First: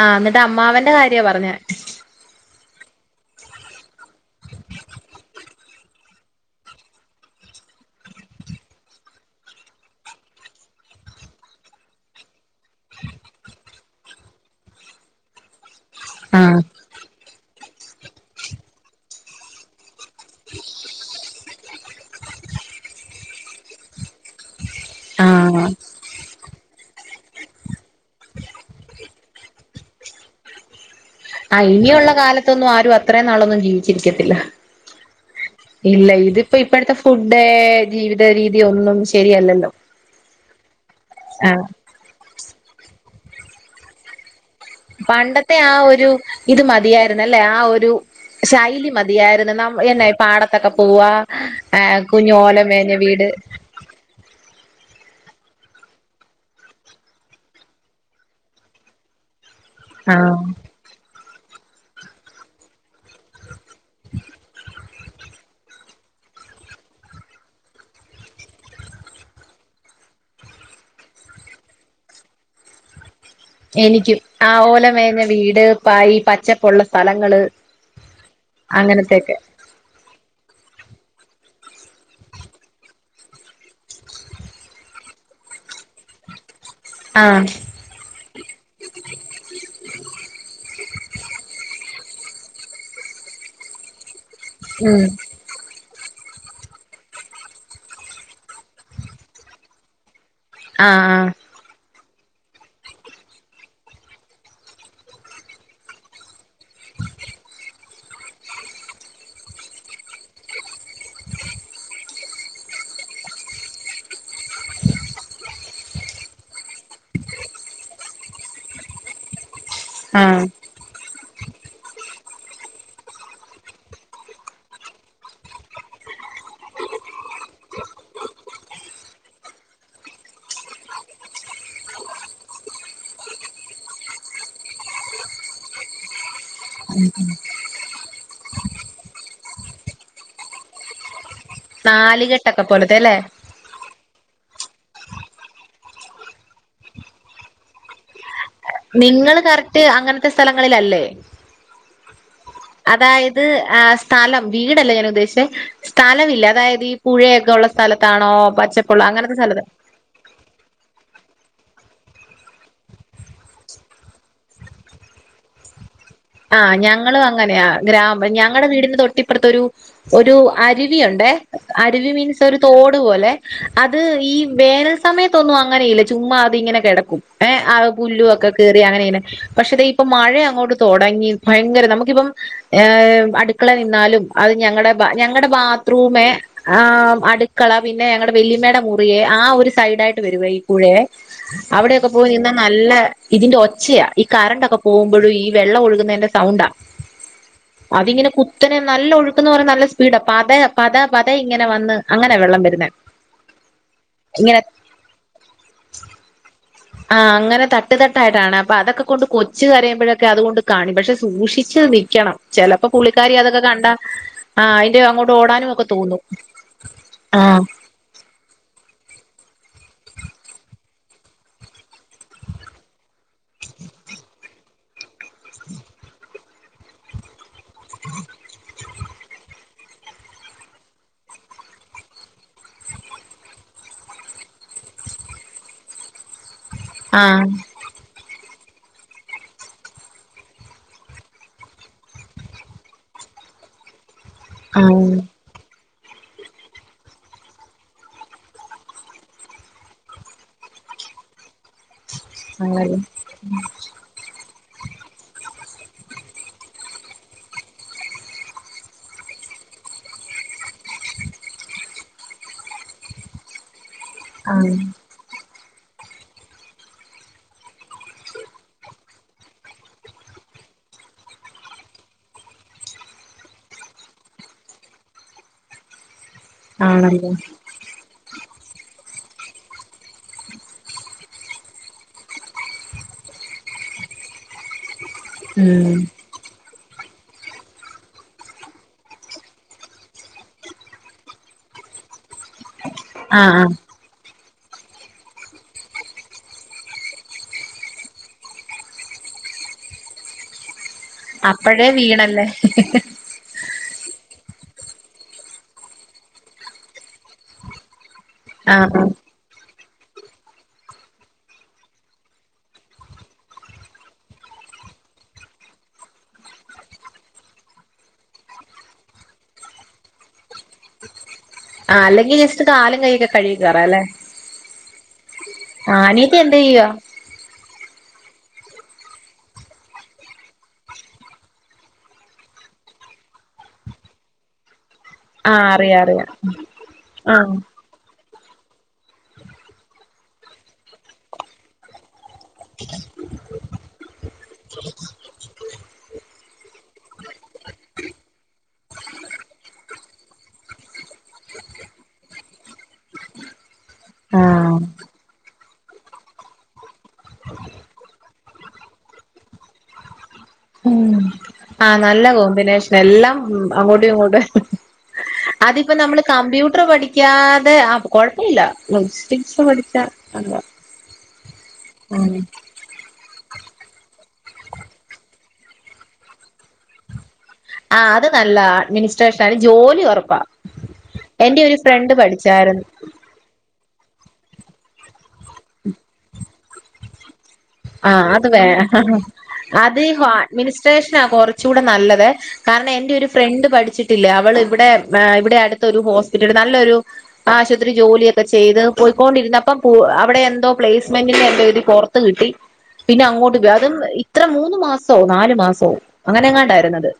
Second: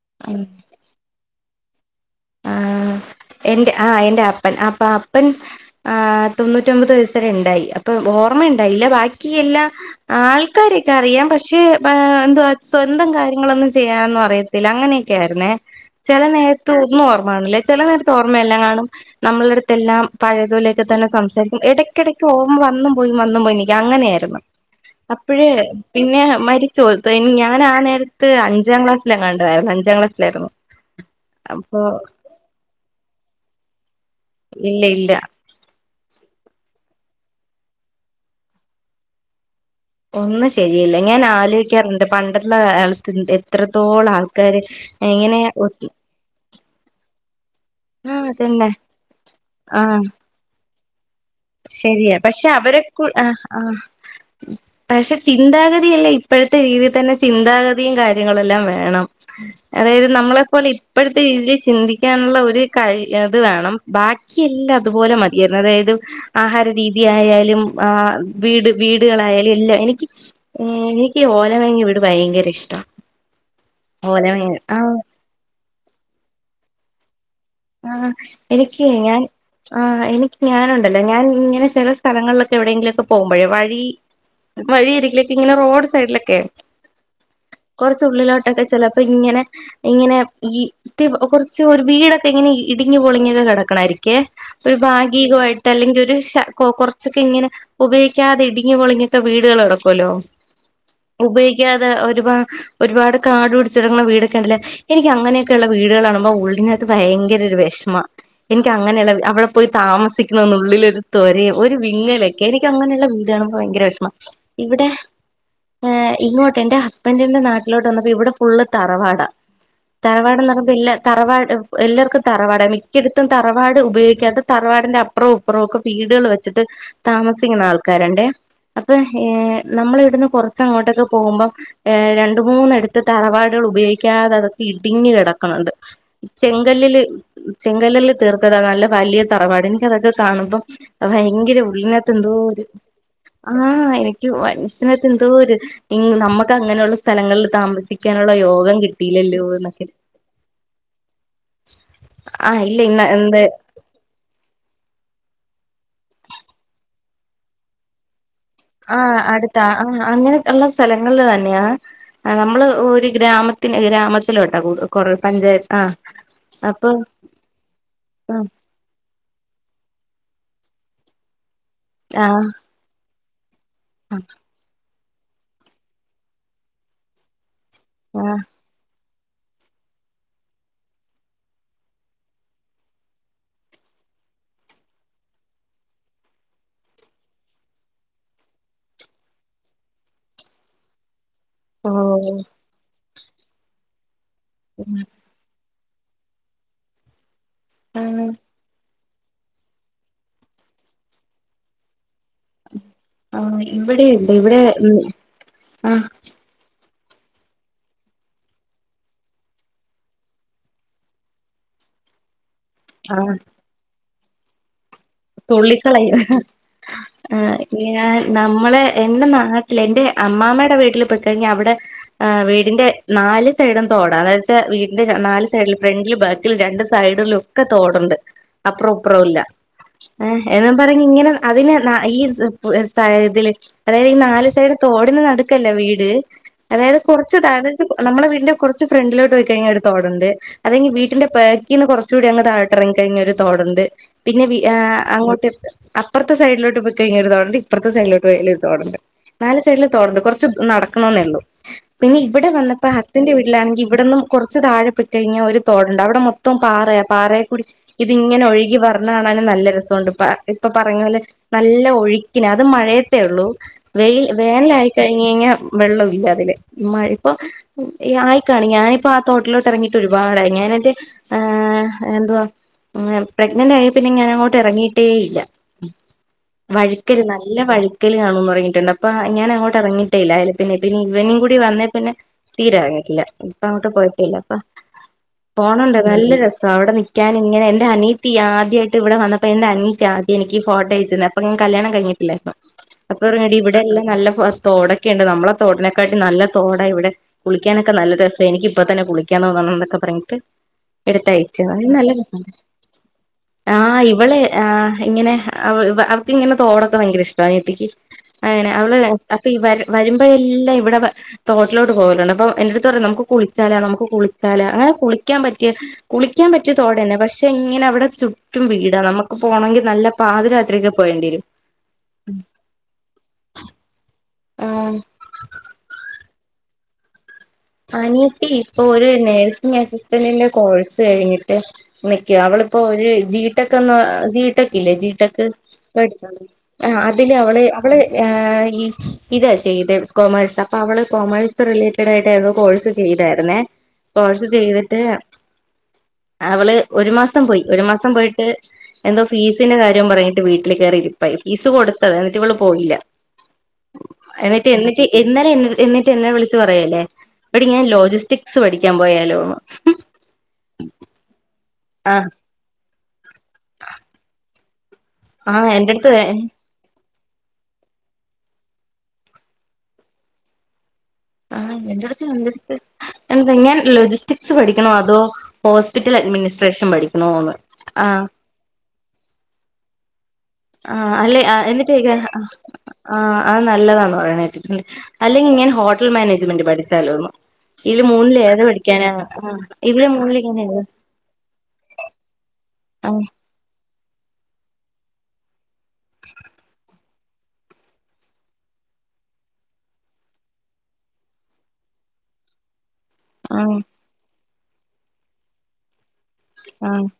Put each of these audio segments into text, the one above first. ആ എന്നിട്ട് അമ്മാവന്റെ കാര്യാ പറഞ്ഞ ആ എൻ്റെ ആ് എൻ്റെ അപ്പൻ അപ്പ അപ്പൻ ആർ തൊണ്ണൂറ്റിൊമ്പത് വയസ്സരെ ഉണ്ടായി അപ്പൊ ഓർമ്മ ഉണ്ടായില്ല ബാക്കി എല്ലാ ആൾക്കാരൊക്കെ അറിയാം പക്ഷെ എന്താ സ്വന്തം കാര്യങ്ങളൊന്നും ചെയ്യാന്ന് അറിയത്തില്ല അങ്ങനെയൊക്കെ ആയിരുന്നേ ചെല ആഹ് നേരത്ത് ഓർണല്ലേ ചില നേരത്തെ ഓർമ്മയെല്ലാം കാണും നമ്മളുടെ അടുത്തെ എല്ലാം പഴയതോലേക്കെ തന്നെ സംസാരിക്കും ഇടയ്ക്കിടയ്ക്ക് ഓർമ്മ വന്നും പോയി വന്നും പോയി നിൽക്കും അങ്ങനെയായിരുന്നു അപ്പഴേ ആഹ് പിന്നെ മരി ഞാൻ ആ നേരത്ത് അഞ്ചാം ക്ലാസ്സിലെങ്ങാണ്ടായിരുന്നു അഞ്ചാം ക്ലാസ്സിലായിരുന്നു ആയി അപ്പൊ ഇനിയുള്ള കാലത്തൊന്നും ആരും അത്രേ നാളൊന്നും ജീവിച്ചിരിക്കത്തില്ല ഇല്ല ഇല്ല ഇല്ല ഇതിപ്പോ ഇപ്പോഴത്തെ ഫുഡ് ജീവിത രീതി ഒന്നും ശരിയല്ലല്ലോ ഒന്ന് ശരി അല്ല ഞാൻ ആഹ് ആലോചിക്കാറുണ്ട് പണ്ട എ എ എത്രത്തോളം ആൾ പണ്ടത്തെ ആ ഒരു ഇത് മതിയായിരുന്നു അല്ലെ ആ ഒരു ആ അതന്നെ ശൈലി മതിയായിരുന്നു എന്നെ പാടത്തൊക്കെ പോകുവാ ശരിയ പക്ഷെ അവരെ ആ ആ പക്ഷെ ചിന്താഗതിയല്ല ഇപ്പോഴത്തെ രീതിൽ തന്നെ ചിന്താഗതിയും കാര്യങ്ങളെല്ലാം വേണം അതായത് ആഹ് നമ്മളെ പോലെ ഇപ്പോഴത്തെ രീതിൽ ചിന്തിക്കാനുള്ള ഒരു കഴി അത് വേണം ബാക്കി എല്ലാം അതുപോലെ മതിയാരുന്നു അതായത് ആഹാര രീതി ആയാലും ആ വീട് വീടുകളായാലും എല്ലാം എനിക്ക് എനിക്ക് ഓലമേഞ വീട് ഭയങ്കര ഇഷ്ട എനിക്കും ഓലമേഞ്ഞ ആ ഓല ആഹ് മേഞ്ഞ വീട് പായി പച്ചപ്പുള്ള സ്ഥലങ്ങള് ആ എനിക്ക് ഞാൻ അങ്ങനത്തെയൊക്കെ ആ എനിക്ക് ഞാനുണ്ടല്ലോ ഞാൻ ഇങ്ങനെ ചില സ്ഥലങ്ങളിലൊക്കെ എവിടെയെങ്കിലൊക്കെ പോകുമ്പോഴേ വഴി വഴിയരികിലൊക്കെ ഇങ്ങനെ റോഡ് സൈഡിലൊക്കെ ആഹ് കുറച്ചുള്ളിലോട്ടൊക്കെ ചിലപ്പോ ഇങ്ങനെ ഇങ്ങനെ ഈ കുറച്ച് ഒരു വീട ഇങ്ങെനെ ഇടിഞ്ഞു പൊളിഞ്ഞൊക്കെ കിടക്കണായിരിക്കേ ഒരു ഉം ഭാഗികമായിട്ട് അല്ലെങ്കി ഒ ഒരു കൊറച്ചൊക്കെ ഇങ്ങനെ ഉപയോഗിക്കാതെ ഇടിഞ്ഞ് പൊളിഞ്ഞൊക്കെ വീടുകൾ കെടക്കുമല്ലോ ആഹ് ആഹ് ഉപയോഗിക്കാതെ ഒ ഒരു ഒരുപാട് കാടു പിടിച്ചിടക്കണ വീടൊക്കെ ഉണ്ടല്ലോ എനിക്ക് അങ്ങനെയൊക്കെയുള്ള വീടുകള് കാണുമ്പോ ഓൾഡി അത് ഭയങ്കര ഒരു വിഷമ എനിക്ക് അങ്ങനെയുള്ള അവിടെ പോയി താമസിക്കുന്ന ഉുള്ളിലൊരു തൊര ഒരു വിങ്ങലൊക്കെ എനിക്ക് അങ്ങനെയുള്ള വീട് കാണുമ്പോ ഭയങ്കര വിഷമ ഇവിടെ ഏ ഇങ്ങോട്ട് എൻറെ ഹസ്ബൻഡിന്റെ നാട്ടിലോട്ട് വന്നപ്പോ ഇവിടെ ഫുള്ള് തറവാടാ ആഹ് തറവാട്ന്ന് [unintelligible] തറവാട് എല്ലാവർക്കും തറവാടാ മിക്കിടത്തും തറവാട് ഉപയോഗിക്കാതെ തറവാടിന്റെ അപ്പുറവും അപ്പുറവും ഒക്കെ വീടുകൾ വെച്ചിട്ട് താമസിക്കുന്ന ആൾക്കാരിണ്ടേ അപ്പൊ ഏ നമ്മൾ ഇവിടുന്ന് കുറച്ച് അങ്ങോട്ടൊക്കെ പോകുമ്പം രണ്ട മൂന്നെടുത്ത് തറവാടുകൾ ഉപയോഗിക്കാതെ അതൊക്കെ ഇടിഞ്ഞു കിടക്കണുണ്ട് ചെങ്കല്ലില് ചെങ്കല്ലില് തീർത്തതാ നല്ല വലിയ തറവാട് എനിക്കതൊക്കെ കാണുമ്പം ഭയ ഭയങ്കര ഉള്ളിനകത്ത് എന്തോര് നാലുകെട്ടൊക്കെ പോലത്തെ അല്ലേ ആഹ് എ എനിക്ക് മനസിനത്ത് എന്തോരു നമുക്ക് അങ്ങനെയുള്ള സ്ഥലങ്ങളിൽ താമസിക്കാനുള്ള യോഗ നിങ്ങൾ കറക്റ്റ് അങ്ങനത്തെ സ്ഥലങ്ങളില ആഹ് ഇല്ല ഇന്ന് എന്ത് അതായത് ആ സ്ഥലം വീടല്ലേ ഞാൻ ഉദ്ദേശിച്ചെ സ്ഥലമില്ല അതായത് ഈ പുഴയൊക്കെ ഉള്ള സ്ഥലത്താണോ ആ പച്ചപ്പുള്ള അങ്ങനത്തെ അടുത്ത സ്ഥലത്ത് ആ അങ്ങനെ ഉള്ള സ്ഥലങ്ങളിൽ തന്നെ ഞാ നമ്മള് ഒരു ഗ്രാമത്തിന് ഗ്രാമത്തിലോട്ടാ കുറെ പഞ്ചായത്ത് ആ ആ ഞങ്ങളും അങ്ങനെയ ഗ്രാമ ആഹ് ഞങ്ങളടെ വീടിന്ന് തൊട്ട് ഇപ്പറത്തൊരു ഒരു അരുവിയുണ്ടെ അരുവി മീൻസ് ആഹ് ഒരു തോട് പോലെ അത് ഈ വേറെ സമയത്തൊന്നും അങ്ങനെയില്ല ചുമ്മാ അത് ഇങ്ങനെ കിടക്കും ഏ ആ പുല്ലും ആഹ് ഒക്കെ കേറി അങ്ങനെനെ പക്ഷെ ഇപ്പൊ മഴയങ്ങോട്ട് തുടങ്ങി ഭയങ്കര നമുക്കിപ്പം അടുക്കള നിന്നാലും അത് ഞങ്ങളുടെ ഞങ്ങളുടെ ബാത്റൂമെ അടുക്കള പിന്നെ ഞങ്ങളുടെ വല്യമ്മയുടെ മുറിയെ ആ ഒരു സൈഡായിട്ട് വരുവെ ഈ പുഴയെ അവിടെയൊക്കെ പോയി ഓഹ് നിന്നാ നല്ല ഇതിന്റെ ഒച്ചയ ഈ കറണ്ടൊക്കെ പോകുമ്പോഴും ഈ വെള്ളം ഒഴുകുന്നതിന്റെ സൗണ്ടാ ആഹ് അതിങ്ങനെ കുത്തനെ നല്ല ഒഴുക്കന്ന് പറ നല്ല സ്പീഡാ പത പത പതേ ഇങ്ങനെ വന്ന് അങ്ങനെ വെള്ളം വരുന്നേ ആഹ് ഇവിടെുണ്ട് ഇങ്ങനെ ഇവിടെ ഉ ആഹ ആ അങ്ങനെ തട്ട് തട്ടായിട്ടാണ് അപ്പൊ അതൊക്കെ കൊണ്ട് കൊച്ചു കരയുമ്പോഴൊക്കെ അതുകൊണ്ട് കാണി പക്ഷെ സൂക്ഷിച്ചച്ച് നിൽക്കണം ചിലപ്പോ പുുള്ളിക്കാരി അതൊക്കെ കണ്ടാ ആ ആയി തുള്ളിക്കളായി ആ നമ്മളെ എന്തെന്നാ നാട്ടില് എൻന്റെ അമ്മാമ്മയുടെ വീട്ടിൽ പോയി കഴിഞ്ഞ അവിടെ വീടിന്റെ നാല് സൈഡും തോടാ അതായ വ വീടിന്റെ നാല് സൈഡില് ഫ്രണ്ടില് ബാക്കിൽ രണ്ട് സൈഡിലും ഒക്കെ തോടുണ്ട് അപ്പറം അപ്പുറം ഇല്ല ഏ എന്നും പറഞ് ഇങ്ങനെ അതിനെ ന ഈ ഇതില് അതായത് ഈ നാല് സൈഡ തോടിന്ന് നടടുക്കല്ല വീട് അതായത് ആ കുറച്ച് അതായത് നമ്മുടെ വീടിന്റെ കുറച്ച് ഫ്രണ്ടിലോട്ട് പോയി കഴിഞ്ഞ ഒരു തോടുണ്ട് അല്ലെങ്കിൽ വീട്ടന്റെ പേക്കിൽന്ന് കുറച്ച് കൂടി അങ് താഴോട്ട് ഇറങ്ങി കഴിഞ്ഞ ഒരു തോടുണ്ട് പിന്നെ ആ അങ്ങോട്ട് അപ്പറത്തെ സൈഡിലോട്ട് പോയി കഴിഞ്ഞൊ ഒരു തോടണ്ട് ഇപ്പുറത്തെ സൈഡിലോട്ട് വലരു തോടണ്ട് നാല് സൈഡില തോടണ്ട് കുറച്ച് നടക്കണെന്നെ ഉള്ളു പിന്നെ ഇവിടെ വന്നപ്പോ ആണല്ലേ ഹസ്ബൻഡന്റെ വീട്ടിലാെങ്കിൽ ഇവിടെന്നും കുറച്ച് താഴെ പി കഴിഞ്ഞ ഒരു തോടണ്ട് അവിടെ മൊത്തം പാറയ പാറയെ കൂടി ഇതി ഇങ്ങനെ ഒഴുകി വര്ണ നല്ല രസമുണ്ട് ഇപ്പൊ പറഞ്ഞ പോലെ നല്ല ഒഴുക്കി അത് മഴയത്തേ ഉള്ളൂ വെയിൽ ആ വേനല ആയി കഴിഞ്ഞ് കഴിഞ്ഞാ വെള്ളം ഇല്ല അതില് മഴ ഇപ്പോ ആയിക്കാണ് ഞാനിപ്പോ ആ തോട്ടിലോട്ട് ഇറങ്ങിയിട്ട് ഒരുപാടായി ഞാന എന്റെ ് എന്തുവ പ്രഗ്നന്റ് ആയി പിന്നെ ഞാൻ അങ്ങോട്ട് ഇറങ്ങിട്ടേ ഇല്ല വഴുക്കല് ആണല്ലേ നല്ല വഴക്കല് കാണുന്നു ഇറങ്ങിട്ടുണ്ട് അപ്പ ഞാൻ അങ്ങോട്ട ഇറങ്ങിട്ടല്ല അ പിന്നെ പിന്ന ഇവനും കൂടി വന്നേ പിന്നെ തീരാറങ്ങിട്ടില്ല ഇപ്പ അങ്ങോട്ട് പോയിട്ടേല്ല അപ്പ ഉം പോണണ്ട നല്ല രസ സ അവിടെ നിക്കക്കാനിങ്ങനെ എന്റെ അനിയത്തി ആദ്യയായി റ്റ് ഇവിടെ വന്നപ്പോ എന്റെ അനിയത്തി ആദി എനിക്ക് ഈ ഫോട്ടോ അയച്ചന്ന അപ്പ ഞൻ കല്യാണം കഴിഞ്ഞിട് അപ്പ ആ ഇറങ്ങടി ആ ഇവിടെയല്ലാം നല്ല ഫ തോടൊക്കെണ്ട് നമ്മള തോടനെക്കാട്ടി നല്ല തോടാ ഇവിടെ കുളിക്കാനൊക്കെ നല്ല രസാ, എനിക്ക് ഇപ്പ തന്നെ കുളിക്കാന്ന് തോന്നണം എന്നൊക്കെ പറഞ്ഞിട്ട് എടുത്തയച്ച് അപ്പഴേ വീണല്ലേ. ആ ഇവളെ ആ ഇങ്ങനെ അവ ഇവ അവക്ക് ഇങ്ങനെ തോടൊക്കെ ഭയങ്കര ഇഷ്ട അനിത്തിക്ക്. അങ്ങനെ ആ അവള് ആ അപ്പ ഇവ വരുമ്പോ എല്ലാം ഇവിടെ വ തോട്ടിലോട്ട് പോവലുണ്ട്, അപ്പം എന്റടുത്ത് പറയാ നമുക്ക് കുളിച്ചാല നമുക്ക് കുളിച്ചാല അങ്ങനെ കുളിക്കാൻ പറ്റിയ കുളിക്കാൻ പറ്റിയ തോടെന്നെ പക്ഷേ ഇങ്ങനെ അവിടെ ചു റ്റും വീടാ നമുക്ക് പോകണങ്കിൽ നല്ല പാതി രാത്രിക്കെ പോകേണ്ടി വരും. ആ അല്ലെങ്കിൽ ജസ്റ്റ് കാലും കൈയൊക്കെ കഴുകി കേറാ അല്ലെ. ആ ആ അനി എന്ത ചെയ്യുവാ അനിയത്തി ഇപ്പൊ ഒരു നേഴ്സിംഗ് അസിസ്റ്റന്റിന്റെ കോഴ്സ് കഴിഞ്ഞിട്ട് നിക്കാ അവളിപ്പോ ഒരു ജി ടെക് ജി ടെക് ട്ടിലേ ജി ടെക്ക് ആ അറിയാം പട അറിയാം അതില് അവള് ആ അവള് ആ ഇതാ ചെയ്തെ കോമേഴ്സ് അപ്പൊ അവള് കോമേഴ്സ് റിലേറ്റഡ് ആയിട്ട് ഏതോ കോഴ്സ് ചെയ്തായിരുന്നേ കോഴ്സ് ചെയ്തിട്ട് അവള് ഒരു മാസം പോയി ഒരു മാസം പോയിട്ട് എന്തോ ഫീസിന്റെ കാര്യം പറഞ്ഞിട്ട് വീട്ടിൽ കയറി ഇരിപ്പായി ഫീസ് കൊടുത്തതാ എന്നിട്ട് ഇവള് പോയില്ല ആ എന്നിട്ട് എന്നിട്ട് ഇന്നലെ എന്ന എന്നിട്ട് എന്നെ വിളിച്ചു പറയല്ലേ എടി ഞാൻ ലോജിസ്റ്റിക്സ് പഠിക്കാൻ പോയാലോ ഉം ആ നല്ല കോംമ്പിനേഷ് എല്ലം ഉം അങ്ങോട്ടും ഇങ്ങോട്ടേ ആഹ് അതിപ്പോ എന്റെടുത്ത് നമ്മള് കമ്പ്യൂട്ടർ പഠി ക്ക്യാതെ ആ കുഴപ്പ ഇല്ല [unintelligible] പഠിച്ച ആഹ് എന്റെ അടുത്ത് ഉം. എന്റെ അടുത്ത് എന്തങ്ങഞാൻ ലോജിസ്റ്റിക്സ് പഠിക്കണോ അതോ ഹോസ്പിറ്റൽ അഡ്മിനിസ്ട്രേഷൻ പഠിക്കണോ എന്ന് ആ അത് നല്ലതാ അഡ്മിനിസ്ട്രേഷൻ അയ്ല് ജോലി ഒറ ആഹ് അല്ലെ എന്നിട്ടേക്കാരം പഠിച്ചായിരുന്നു ആ അത് നല്ലതാണ് ന്ന് പറഞ്ഞ കേട്ടിട്ട്ണ്ട് അല്ലെങ്കിൽ ഇങ്ങനെ ഹോട്ടൽ മാനേജ്മെന്റ് പഠിച്ചാലോന്ന് ഇതില് ആ മൂന്നില് അത് ഏത് വേ പഠിക്കാനാ ആഹ് അത് ഇതില് മൂന്നില് ഞാൻ ഏതാ അഡ്മിനിസ്ട്രേഷനാ കൊറച്ചുകൂടെ നല്ലത് കാരണം എന്റെ ആഹ് ഒരു ഫ്രണ്ട് പഠിച്ചി ത്തില്ലേ അവൾ ഇവിടെ ഇവിടെ അടുത്ത ഒരു ഹോസ്പിറ്റൽ നല്ലൊരു ആശുപത്രി ജോലിയൊക്കെ ചെയ്ത് പോയിക്കൊണ്ടിരുന്നപ്പം അവിടെ എന്തോ പ്ലേസ്മെന്റിന്റെ എന്തോ ഇതി പുറത്ത് കിട്ടി പിന്നെ അങ്ങോട്ട് ആഹ് വ്യതും ഇത്ര മൂന്ന് മാസോ നാലു മാസോ അങ്ങനെങ്ങാണ്ടാ ആയിരുന്നത്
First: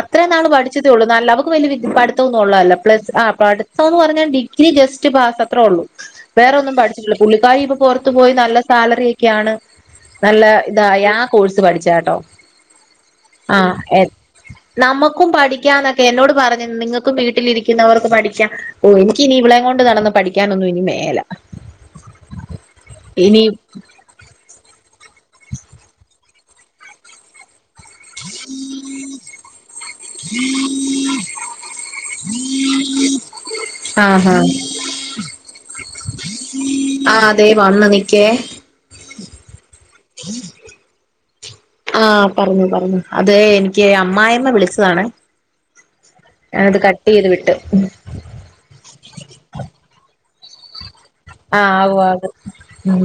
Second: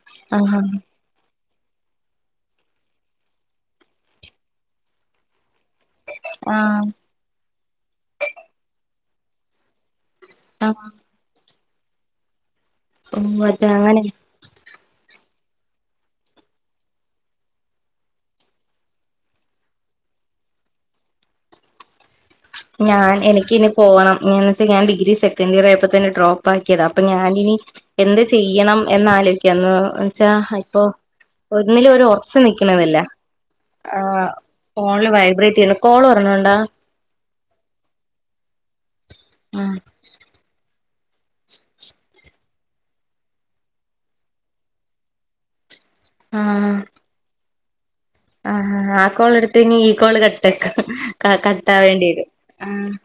അത്രേ ആഹ് നാള് ആഹ് പഠിച്ചതേ ഉള്ളൂ നല്ല ക്ക് വല്യ വിദ്യ പഠിത്തം ഒന്നും ഉള്ളതല്ല പ്ലസ് ആ പഠിത്തോന്ന് പറഞ്ഞാ ഡിഗ്രി ജസ്റ്റ് പാസ് അത്രേ ഉള്ളൂ വേറെന്നും ആഹ് പഠിച്ചിട്ടില്ല പുള്ളിക്കാരി ഇപ്പ പുറത്തു പോയി നല്ല സാലറി ക്കെയാണ് നല്ല ആഹ് ഇതായ ആ കോഴ്സ് ത് പഠിച്ചാട്ടോ ഓഹ് അതെ ആഹ് എ അങ്ങനെ നമു ക്കും പഠിക്കാന്നൊക്കെ എന്നോട് പറഞ്ഞ് നിങ്ങൾക്കും വീട്ടിലിരിക്കുന്നവർക്ക് പഠിക്കാം ഓ എനിക്കിന ഇവളം കൊണ്ട് നടന്ന പഠിക്കാനൊന്നും ഇനി മേല ഞാൻ ഇനി എനിക്കിനി പോണം ഇഞ്ഞെന്ന് വെച്ചാ ഞാൻ ഡി ഇനി സെക്കൻഡ് ഇയർ ആയപ്പോ തന്നെ ഡ്രോപ്പ് ആക്കിയതാ അപ്പൊ ഞാനിനി എന്ത് ചെയ്യണം എന്ന് ആലോയിക്യാന്ന് വച്ചാ ഇപ്പോ ഒന്നിലും ഒര് ഒർച്ച് നീക്കണന്നില്ല, ഏഹ് ആഹാ ഫോണില് വൈബ്രേറ്റ് ചെയ്യുന്ന കോൾ വരണണ്ടാ? ആ അതെ വന്നു നിക്കേ. ആ ആഹ് പറഞ്ഞോ പറഞ്ഞോ അത് എനിക്ക് അമ്മായമ്മ വിളിച്ചതാണേ. ആഹ് ഞാനത് കട്ട് ചെയ്ത് വിട്ടു. ഉം ആഹ് ഹ് ആ കോൾ എടുത്ത് എനി ഈ കോള് കട്ടാക്ക്. ക ആ ആകും കട്ടാവേണ്ടിവരും ആകും ആഹ് ഉം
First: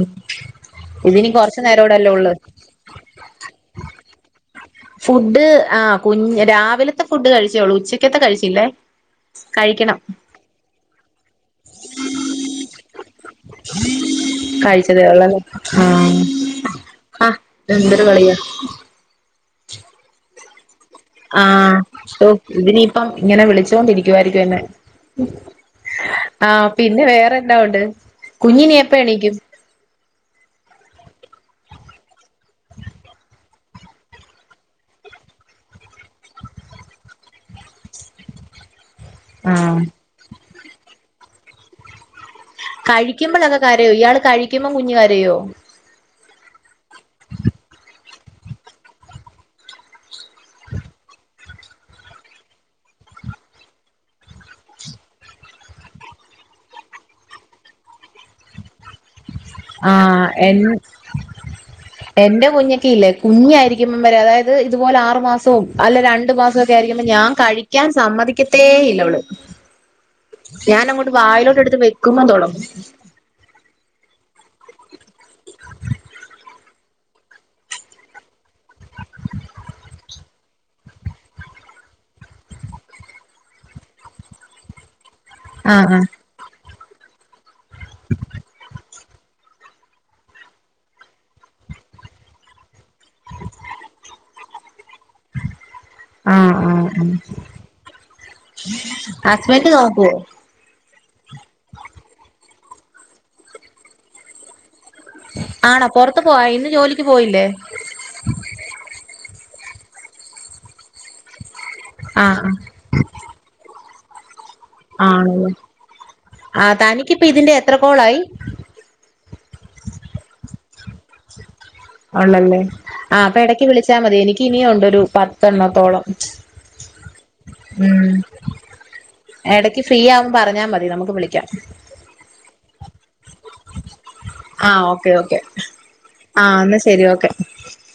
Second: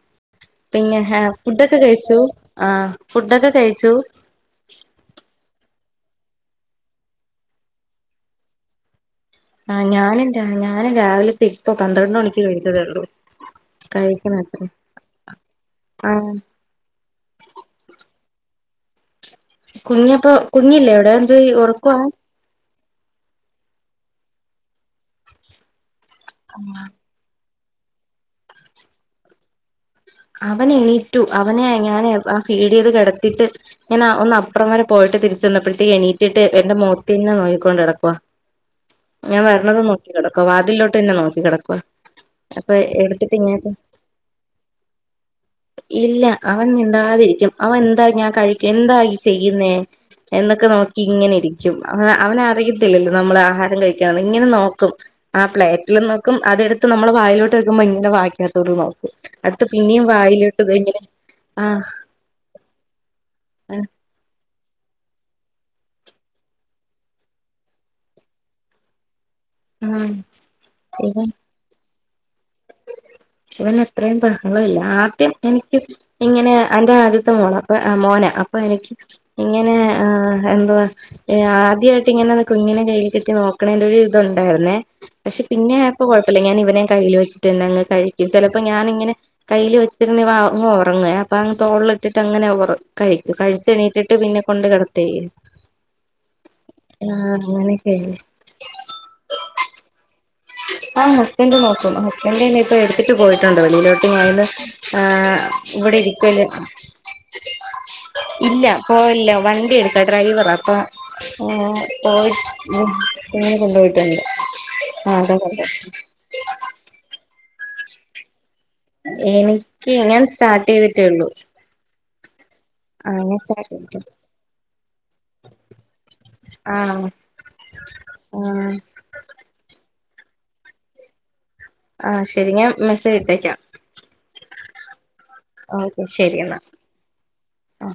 പിന്നെ ഹേ ഇതിനി കൊറച്ചു ഫുഡൊക്കെ നേരോടല്ലേ കഴിച്ചു ഉള്ളു ആഹ് ഫുഡൊക്കെ കഴിച്ചു. ഫുഡ് ആ കുഞ്ഞ് രാവിലത്തെ ഫുഡ് കഴിച്ചേ ഒള്ളൂ, ഉച്ചക്കത്തെ കഴിച്ചില്ലേ. ആ കഴിക്കണം ഞാനും രാ ഞാനും രാവില് ഇപ്പോ പന്ത്രണ്ട് മണിക്ക് കഴിച്ചതേള്ളൂ കഴിക്കുന്നത്രേ കഴിച്ചതേ ഉള്ളല്ലേ ആ ആഹ് ആഹ് എന്തൊരു കളിയാ കുഞ്ഞപ്പോ ങ്ങില്ലേ അവിടെ [unintelligible] ഒറക്കുവാ. അപ്പം ഇങ്ങനെ വിളിച്ചോണ്ടിരിക്കുവായിരിക്കും എന്നെ. ആ പിന്നെ വേറെ ണ്ട ഒണ്ട് കുഞ്ഞിനി എപ്പ എണീക്കും. അവനെണീറ്റു, അവനെ ഞാന് ആ ഫീഡ് ചെയ്ത് കെടത്തിട്ട് ഞാനാ ഒന്ന് അപ്പറം വരെ പോയിട്ട് തിരിച്ച് വന്നപ്പോഴത്തേ എണീറ്റിട്ട് എന്റെ മൊഖത്തെന്നെ നോക്കിക്കൊണ്ട് കെടക്കുവാ. ഞാൻ ആഹ് വരണതും നോക്കി കെട പ്പ വാതിലോട്ട് തന്നെ നോക്കി കെടക്കുവ. കഴിക്കുമ്പോളൊക്കെ കരയോ ഇയാള് കഴിക്കുമ്പോ കുഞ്ഞ് കര് രയോ? ഇല്ല അ അവൻ മിണ്ടാതിരിക്കും അവൻ എന്താ ഞാൻ കഴിക്കാ എന്താ ഈ ചെയ്യ്ന്നേ എന്നൊക്കെ നോക്കി ഇങ്ങനെ ഇരിക്കും അ അവനറിയത്തില്ലല്ലോ നമ്മള് ആഹാരം കഴികാണ് ഇങ്ങനെ നോക്കും ആ പ്ലേറ്റിൽ നോക്കും അതെടുത്ത് നമ്മൾ വായിലോട്ട് വെക്കുമ്പോ ഇങ്ങനെ വായക്കത്തേക്കും നോക്കും അടുത്ത് ആ പിന്നെയും എൻ വായിലോട്ട് ഇങ്ങനെ ആഹ് എന്റെ കുഞ്ഞൊക്കെ ഇല്ലേ കുഞ്ഞായിരിക്കുമ്പം വരെ അതായത് അത് ഇതുപോലെ ആറു മാസവും അല്ല രണ്ടു മാസവും ഒക്കെ ആയിരിക്കുമ്പോൾ ഞാൻ കഴിക്കാൻ സമ്മതിക്കത്തേ ഇല്ല ഒള് ആഹ് ഞാൻ അങ്ങോട്ട് ഇവൻ വായ്ലോട്ട് എടുത്ത് വെ കുമന്തോളം ങ്ങളല്ല ആദ്യം എനിക്ക് ഇങ്ങനെ എന്റെ ആദ്യത്തെ മോളാ അപ്പൊ മോനാ അപ്പൊ എനിക്ക് ഇങ്ങനെ ഏഹ് എന്തുവാ ആദ്യായിട്ട് ഇങ്ങനൊന്ന് കുഞ്ഞിനെ കയ്യിൽ കിട്ടി നോക്കണേന്റെ ഒരു ഇതുണ്ടായിരുന്നേ പക്ഷെ പിന്നെ ആഹ് ആഴപ്പോ കൊഴപ്പില്ല ഞാന് ഇവനെ കൈയിൽ വെ ചെന്നങ്ങു കഴിക്കും ചിലപ്പോ ഞാനിങ്ങനെ കയ്യിൽ വെച്ചിരുന്ന് അങ്ങ് ഉറങ്ങ് അപ്പൊ അങ്ങ് തോളിൽ ഇട്ടിട്ട് അങ്ങനെ ഒറ കഴിക്കും കഴിച്ച എണീറ്റിട്ട് പിന്നെ കൊണ്ട് കിട ആ ആ ആഹ് അങ്ങനെയൊക്കെ ഹസ്ബന്റ് നോക്കോ ആ ഹസ് ഹസ്ബന്റ് നോക്കും ഹസ്ബന്റ് പിന്നെ ഇപ്പം എടുത്തിട്ട് പോയിട്ടുണ്ട് വെളിയിലോട്ട് പോയത് ആ ആണോ ഇവിടെ പൊറത്ത് ഇരിക്കല് പോയോ ഇന്ന് ജോലിക്ക് പോയില്ലേ ഇല്ല പോവല്ല വ എന്ത ഡ്രൈവറാപ്പ [unintelligible] പോയി ആഹ് [unintelligible] കൊണ്ട്പോയി [unintelligible] ആണോ ആ തനിക്കിപ്പ ഇതിനെ എത്ര കോളായി എനിക്ക് ഞാൻ സ്റ്റാർട്ട് ചെയ്തിട്ടേയുള്ളു ആണല്ലേ ആ അപ്പൊ ഇടക്ക് വിളിച്ചാ ചെയ്തിട്ടേള്ളൂ മതി എനിക്ക് ഇനിയുമുണ്ട് ഒരു പത്തെണ്ണത്തോളം ആ ഉം ആ ഇടക്ക് ഫ്രീ ആവുമ്പോ പറഞ്ഞാൽ മതി നമുക്ക് വിളിക്കാം ആ. ശരി ഞാൻ മെസ്സേജ് ഇട്ടേക്കാം ആ ഓക്കെ ഓക്കേ ഓക്കെ ശരി ആ എന്നാ ശരി ഓക്കെ ആ